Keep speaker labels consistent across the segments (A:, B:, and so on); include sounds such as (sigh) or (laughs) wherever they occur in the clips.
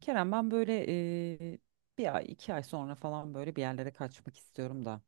A: Kerem, ben böyle bir ay iki ay sonra falan böyle bir yerlere kaçmak istiyorum da.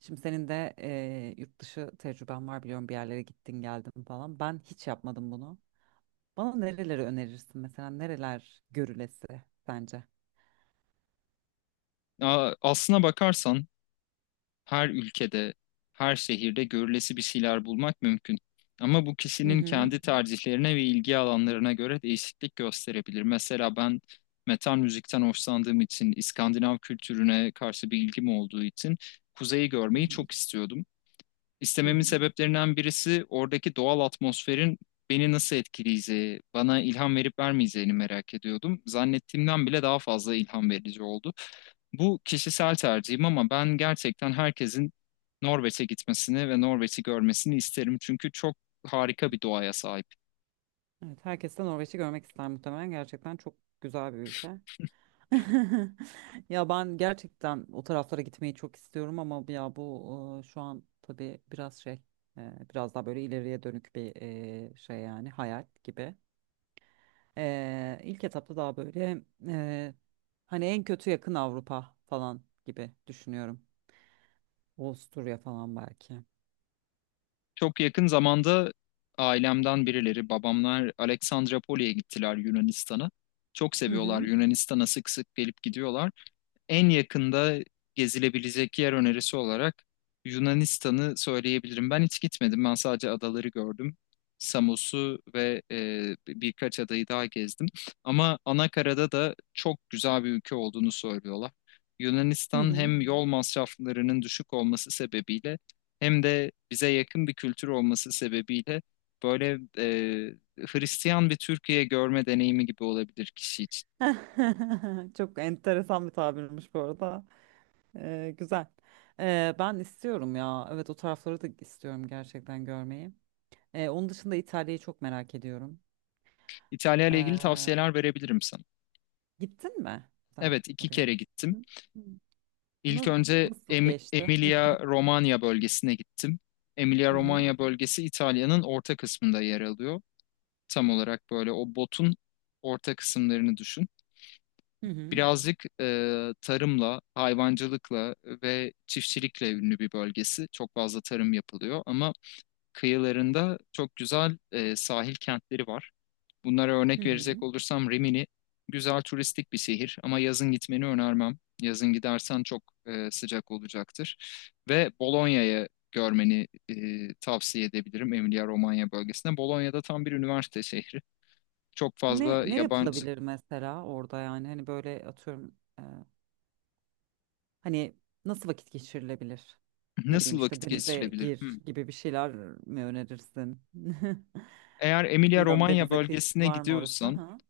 A: Şimdi senin de yurt dışı tecrüben var biliyorum, bir yerlere gittin geldin falan. Ben hiç yapmadım bunu. Bana nereleri önerirsin, mesela nereler görülesi sence?
B: Aslına bakarsan her ülkede, her şehirde görülesi bir şeyler bulmak mümkün. Ama bu
A: Hı
B: kişinin
A: hı.
B: kendi tercihlerine ve ilgi alanlarına göre değişiklik gösterebilir. Mesela ben metal müzikten hoşlandığım için, İskandinav kültürüne karşı bir ilgim olduğu için kuzeyi
A: Hı
B: görmeyi
A: hı.
B: çok istiyordum.
A: Hı
B: İstememin
A: hı.
B: sebeplerinden birisi oradaki doğal atmosferin beni nasıl etkileyeceği, bana ilham verip vermeyeceğini merak ediyordum. Zannettiğimden bile daha fazla ilham verici oldu. Bu kişisel tercihim ama ben gerçekten herkesin Norveç'e gitmesini ve Norveç'i görmesini isterim. Çünkü çok harika bir doğaya sahip.
A: Evet, herkes de Norveç'i görmek ister muhtemelen, gerçekten çok güzel bir ülke. (laughs) Ya ben gerçekten o taraflara gitmeyi çok istiyorum ama ya bu şu an tabii biraz şey biraz daha böyle ileriye dönük bir şey, yani hayal gibi. E, ilk etapta daha böyle e, hani en kötü yakın Avrupa falan gibi düşünüyorum. Avusturya falan belki.
B: Çok yakın zamanda ailemden birileri, babamlar Aleksandropoli'ye gittiler Yunanistan'a. Çok
A: Hı
B: seviyorlar,
A: hı.
B: Yunanistan'a sık sık gelip gidiyorlar. En yakında gezilebilecek yer önerisi olarak Yunanistan'ı söyleyebilirim. Ben hiç gitmedim. Ben sadece adaları gördüm. Samos'u ve birkaç adayı daha gezdim. Ama Anakara'da da çok güzel bir ülke olduğunu söylüyorlar.
A: Hı
B: Yunanistan
A: hı.
B: hem yol masraflarının düşük olması sebebiyle hem de bize yakın bir kültür olması sebebiyle böyle Hristiyan bir Türkiye görme deneyimi gibi olabilir kişi için.
A: (laughs) Çok enteresan bir tabirmiş bu arada. Güzel. Ben istiyorum ya. Evet, o tarafları da istiyorum gerçekten görmeyi. Onun dışında İtalya'yı çok merak ediyorum.
B: İtalya ile ilgili
A: Ee,
B: tavsiyeler verebilirim sana.
A: Gittin mi sen
B: Evet, iki
A: oraya?
B: kere gittim.
A: Hı. Hı.
B: İlk
A: Na-
B: önce
A: Nasıl geçti?
B: Emilia-Romanya bölgesine gittim.
A: Hı hı.
B: Emilia-Romanya bölgesi İtalya'nın orta kısmında yer alıyor. Tam olarak böyle o botun orta kısımlarını düşün.
A: Hı hı.
B: Birazcık tarımla, hayvancılıkla ve çiftçilikle ünlü bir bölgesi. Çok fazla tarım yapılıyor ama kıyılarında çok güzel sahil kentleri var. Bunlara
A: Hı
B: örnek verecek
A: hı.
B: olursam Rimini güzel turistik bir şehir ama yazın gitmeni önermem. Yazın gidersen çok sıcak olacaktır. Ve Bolonya'yı görmeni tavsiye edebilirim Emilia-Romanya bölgesinde. Bolonya'da tam bir üniversite şehri. Çok
A: Ne
B: fazla
A: ne
B: yabancı.
A: yapılabilir mesela orada, yani hani böyle atıyorum, hani nasıl vakit geçirilebilir? Ne bileyim,
B: Nasıl
A: işte
B: vakit
A: denize
B: geçirilebilir?
A: gir
B: Hmm.
A: gibi bir şeyler mi önerirsin? (laughs)
B: Eğer
A: Bilmiyorum,
B: Emilia-Romanya
A: denize kıyısı
B: bölgesine
A: var mı orası?
B: gidiyorsan
A: Ha?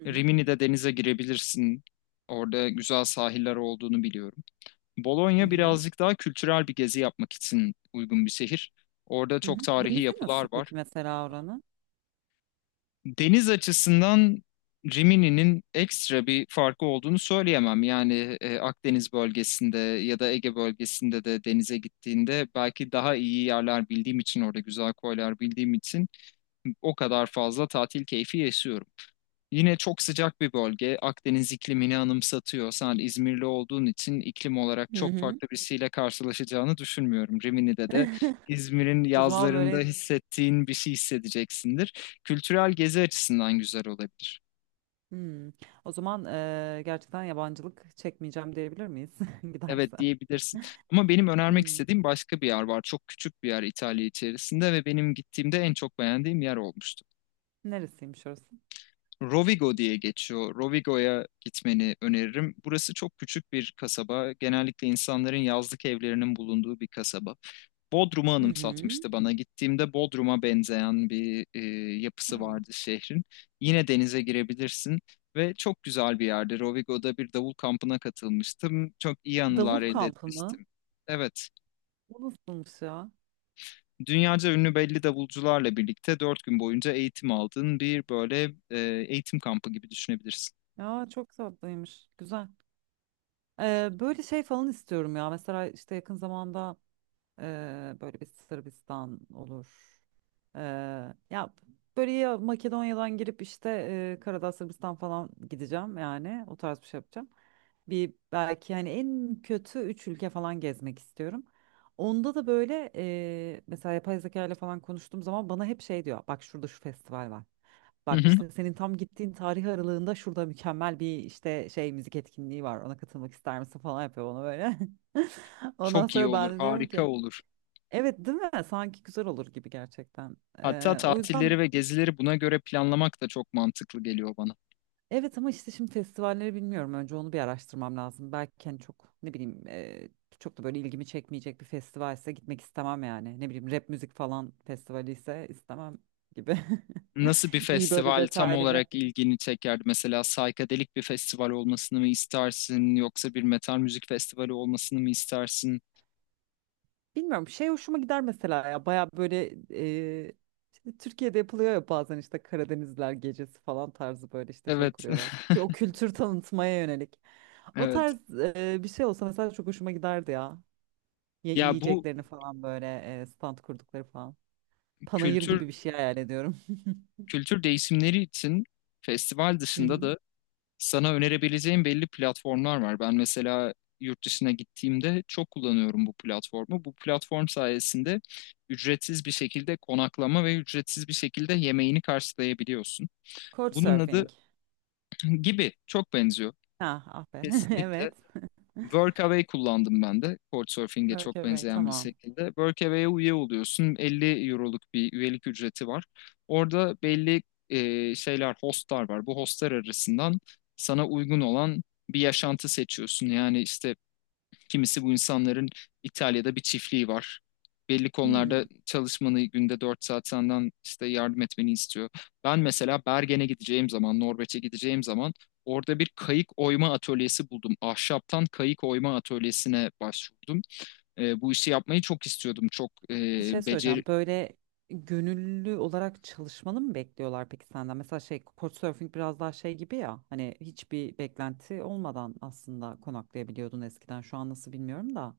A: Hı hı.
B: Rimini'de denize girebilirsin. Orada güzel sahiller olduğunu biliyorum.
A: Hı
B: Bologna
A: hı.
B: birazcık daha kültürel bir gezi yapmak için uygun bir şehir. Orada
A: Hı hı.
B: çok tarihi
A: Denizi
B: yapılar
A: nasıl
B: var.
A: peki mesela oranın?
B: Deniz açısından Rimini'nin ekstra bir farkı olduğunu söyleyemem. Yani Akdeniz bölgesinde ya da Ege bölgesinde de denize gittiğinde belki daha iyi yerler bildiğim için, orada güzel koylar bildiğim için o kadar fazla tatil keyfi yaşıyorum. Yine çok sıcak bir bölge. Akdeniz iklimini anımsatıyor. Sen İzmirli olduğun için iklim olarak
A: Hı
B: çok
A: hı.
B: farklı birisiyle karşılaşacağını düşünmüyorum. Rimini'de de
A: (laughs)
B: İzmir'in
A: O zaman
B: yazlarında
A: böyle.
B: hissettiğin bir şey hissedeceksindir. Kültürel gezi açısından güzel olabilir.
A: Hmm. O zaman gerçekten yabancılık çekmeyeceğim diyebilir miyiz (laughs) giderse?
B: Evet, diyebilirsin. Ama benim önermek
A: Hmm.
B: istediğim başka bir yer var. Çok küçük bir yer İtalya içerisinde ve benim gittiğimde en çok beğendiğim yer olmuştu.
A: Neresiymiş orası?
B: Rovigo diye geçiyor. Rovigo'ya gitmeni öneririm. Burası çok küçük bir kasaba. Genellikle insanların yazlık evlerinin bulunduğu bir kasaba. Bodrum'u
A: Hı hı.
B: anımsatmıştı bana. Gittiğimde Bodrum'a benzeyen bir yapısı
A: Ya.
B: vardı şehrin. Yine denize girebilirsin ve çok güzel bir yerde. Rovigo'da bir davul kampına katılmıştım. Çok iyi
A: Davul
B: anılar elde
A: kampı mı?
B: etmiştim. Evet,
A: Bu nasılmış ya?
B: dünyaca ünlü belli davulcularla birlikte 4 gün boyunca eğitim aldığın bir böyle eğitim kampı gibi düşünebilirsin.
A: Ya çok tatlıymış. Güzel. Böyle şey falan istiyorum ya. Mesela işte yakın zamanda Eee, böyle bir Sırbistan olur. Eee, Ya böyle, ya Makedonya'dan girip işte Karadağ, Sırbistan falan gideceğim, yani o tarz bir şey yapacağım. Bir belki, hani en kötü üç ülke falan gezmek istiyorum. Onda da böyle mesela yapay zeka ile falan konuştuğum zaman bana hep şey diyor. Bak şurada şu festival var. Bak
B: (laughs)
A: işte senin tam gittiğin tarih aralığında şurada mükemmel bir işte şey müzik etkinliği var. Ona katılmak ister misin falan yapıyor bana böyle. (laughs) Ondan
B: Çok iyi
A: sonra ben
B: olur,
A: de diyorum
B: harika
A: ki.
B: olur.
A: Evet, değil mi? Sanki güzel olur gibi gerçekten.
B: Hatta
A: O yüzden
B: tatilleri ve gezileri buna göre planlamak da çok mantıklı geliyor bana.
A: evet, ama işte şimdi festivalleri bilmiyorum. Önce onu bir araştırmam lazım. Belki hani çok ne bileyim, çok da böyle ilgimi çekmeyecek bir festivalse gitmek istemem yani. Ne bileyim, rap müzik falan festivali ise istemem gibi.
B: Nasıl bir
A: (laughs) İyi, böyle
B: festival tam
A: detaylı ve
B: olarak ilgini çekerdi? Mesela saykadelik bir festival olmasını mı istersin, yoksa bir metal müzik festivali olmasını mı istersin?
A: bilmiyorum, şey hoşuma gider mesela ya. Baya böyle e, işte Türkiye'de yapılıyor ya bazen, işte Karadenizler gecesi falan tarzı böyle işte şey
B: Evet,
A: kuruyorlar. Bir o kültür tanıtmaya yönelik. O
B: (laughs) evet.
A: tarz bir şey olsa mesela çok hoşuma giderdi ya. Ya
B: Ya bu
A: yiyeceklerini falan böyle stand kurdukları falan. Panayır
B: kültür
A: gibi bir şey hayal ediyorum.
B: kültür değişimleri için festival
A: (laughs) Hı hı.
B: dışında da sana önerebileceğim belli platformlar var. Ben mesela yurt dışına gittiğimde çok kullanıyorum bu platformu. Bu platform sayesinde ücretsiz bir şekilde konaklama ve ücretsiz bir şekilde yemeğini karşılayabiliyorsun. Bunun adı
A: Couchsurfing.
B: gibi çok benziyor.
A: Ha, ah be. (laughs)
B: Kesinlikle
A: Evet.
B: Workaway kullandım ben de. Couchsurfing'e çok
A: Workaway,
B: benzeyen bir
A: tamam.
B: şekilde Workaway'e üye oluyorsun. 50 euroluk bir üyelik ücreti var. Orada belli şeyler, hostlar var. Bu hostlar arasından sana uygun olan bir yaşantı seçiyorsun. Yani işte kimisi, bu insanların İtalya'da bir çiftliği var. Belli
A: Hmm.
B: konularda çalışmanı, günde 4 saat senden işte yardım etmeni istiyor. Ben mesela Bergen'e gideceğim zaman, Norveç'e gideceğim zaman orada bir kayık oyma atölyesi buldum. Ahşaptan kayık oyma atölyesine başvurdum. Bu işi yapmayı çok istiyordum. Çok e,
A: Bir şey
B: becer
A: söyleyeceğim. Böyle gönüllü olarak çalışmanı mı bekliyorlar peki senden? Mesela şey Couchsurfing biraz daha şey gibi ya. Hani hiçbir beklenti olmadan aslında konaklayabiliyordun eskiden. Şu an nasıl bilmiyorum da.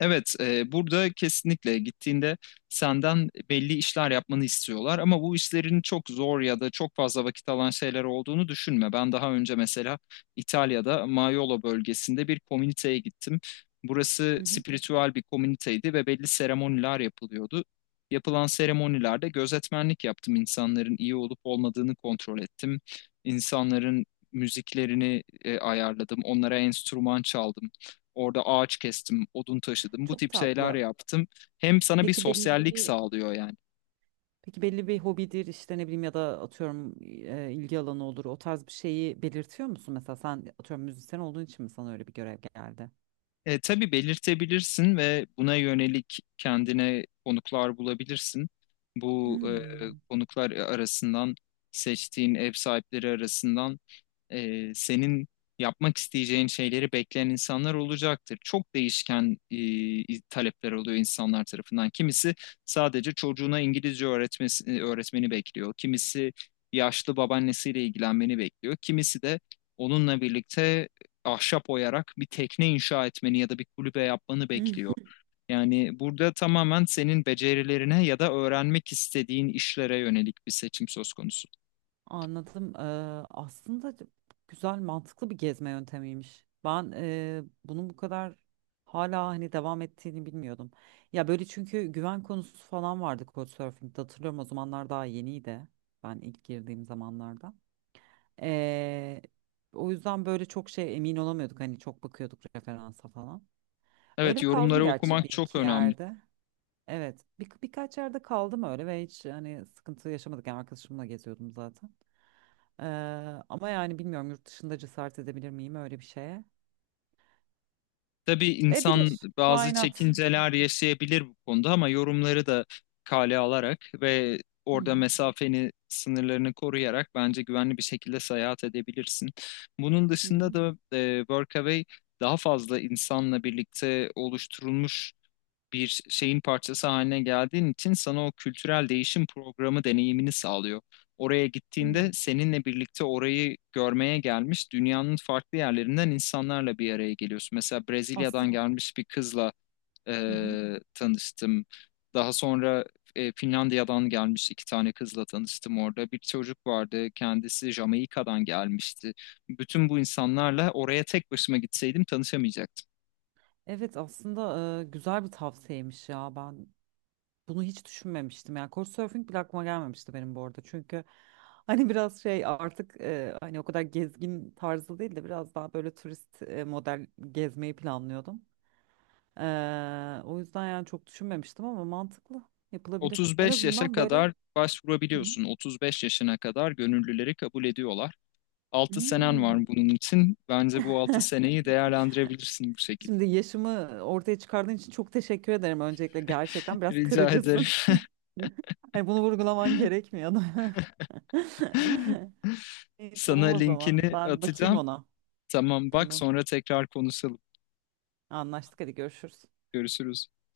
B: Evet, burada kesinlikle gittiğinde senden belli işler yapmanı istiyorlar ama bu işlerin çok zor ya da çok fazla vakit alan şeyler olduğunu düşünme. Ben daha önce mesela İtalya'da Maiolo bölgesinde bir komüniteye gittim. Burası
A: Hı hı.
B: spiritüel bir komüniteydi ve belli seremoniler yapılıyordu. Yapılan seremonilerde gözetmenlik yaptım. İnsanların iyi olup olmadığını kontrol ettim. İnsanların müziklerini ayarladım. Onlara enstrüman çaldım. Orada ağaç kestim, odun taşıdım, bu
A: Çok
B: tip şeyler
A: tatlı.
B: yaptım. Hem sana bir
A: Peki belli
B: sosyallik
A: bir
B: sağlıyor yani.
A: peki belli bir hobidir işte, ne bileyim, ya da atıyorum, ilgi alanı olur. O tarz bir şeyi belirtiyor musun? Mesela sen atıyorum müzisyen olduğun için mi sana öyle bir görev geldi?
B: Tabii belirtebilirsin ve buna yönelik kendine konuklar bulabilirsin. Bu
A: Hmm.
B: konuklar arasından, seçtiğin ev sahipleri arasından senin yapmak isteyeceğin şeyleri bekleyen insanlar olacaktır. Çok değişken talepler oluyor insanlar tarafından. Kimisi sadece çocuğuna İngilizce öğretmesi, öğretmeni bekliyor. Kimisi yaşlı babaannesiyle ilgilenmeni bekliyor. Kimisi de onunla birlikte ahşap oyarak bir tekne inşa etmeni ya da bir kulübe yapmanı bekliyor.
A: (laughs)
B: Yani burada tamamen senin becerilerine ya da öğrenmek istediğin işlere yönelik bir seçim söz konusu.
A: Anladım. Aslında güzel, mantıklı bir gezme yöntemiymiş. Ben bunun bu kadar hala hani devam ettiğini bilmiyordum. Ya böyle, çünkü güven konusu falan vardı Couchsurfing'de, hatırlıyorum o zamanlar daha yeniydi. Ben ilk girdiğim zamanlarda. Ee, O yüzden böyle çok şey emin olamıyorduk, hani çok bakıyorduk referansa falan.
B: Evet,
A: Öyle kaldım
B: yorumları
A: gerçi
B: okumak
A: bir
B: çok
A: iki
B: önemli.
A: yerde. Evet, birkaç yerde kaldım öyle ve hiç hani sıkıntı yaşamadık. Yani arkadaşımla geziyordum zaten. Ee, Ama yani bilmiyorum, yurt dışında cesaret edebilir miyim öyle bir şeye?
B: Tabii insan
A: Edilir. Why
B: bazı
A: not?
B: çekinceler yaşayabilir bu konuda ama yorumları da kale alarak ve orada mesafeni, sınırlarını koruyarak bence güvenli bir şekilde seyahat edebilirsin. Bunun
A: Hı
B: dışında
A: hı.
B: da Workaway daha fazla insanla birlikte oluşturulmuş bir şeyin parçası haline geldiğin için sana o kültürel değişim programı deneyimini sağlıyor. Oraya
A: Hmm.
B: gittiğinde seninle birlikte orayı görmeye gelmiş dünyanın farklı yerlerinden insanlarla bir araya geliyorsun. Mesela
A: Aslında
B: Brezilya'dan gelmiş bir kızla e,
A: hı hı.
B: tanıştım. Daha sonra Finlandiya'dan gelmiş iki tane kızla tanıştım orada. Bir çocuk vardı, kendisi Jamaika'dan gelmişti. Bütün bu insanlarla oraya tek başıma gitseydim tanışamayacaktım.
A: Evet, aslında güzel bir tavsiyemiş ya. Ben bunu hiç düşünmemiştim. Yani Couchsurfing bile aklıma gelmemişti benim bu arada. Çünkü (laughs) hani biraz şey artık, hani o kadar gezgin tarzı değil de biraz daha böyle turist model gezmeyi planlıyordum. O yüzden yani çok düşünmemiştim ama mantıklı, yapılabilir. En
B: 35 yaşa
A: azından böyle.
B: kadar
A: Hı hı.
B: başvurabiliyorsun. 35 yaşına kadar gönüllüleri kabul ediyorlar. 6 senen var
A: Hmm.
B: bunun için. Bence bu 6 seneyi değerlendirebilirsin bu şekilde.
A: Şimdi yaşımı ortaya çıkardığın için çok teşekkür ederim öncelikle. Gerçekten
B: (laughs)
A: biraz
B: Rica ederim.
A: kırıcısın. (laughs) Hani bunu vurgulaman gerekmiyordu.
B: (laughs)
A: (laughs) İyi,
B: Sana
A: tamam o zaman.
B: linkini
A: Ben bakayım
B: atacağım.
A: ona.
B: Tamam, bak
A: Tamam.
B: sonra tekrar konuşalım.
A: Anlaştık. Hadi görüşürüz.
B: Görüşürüz.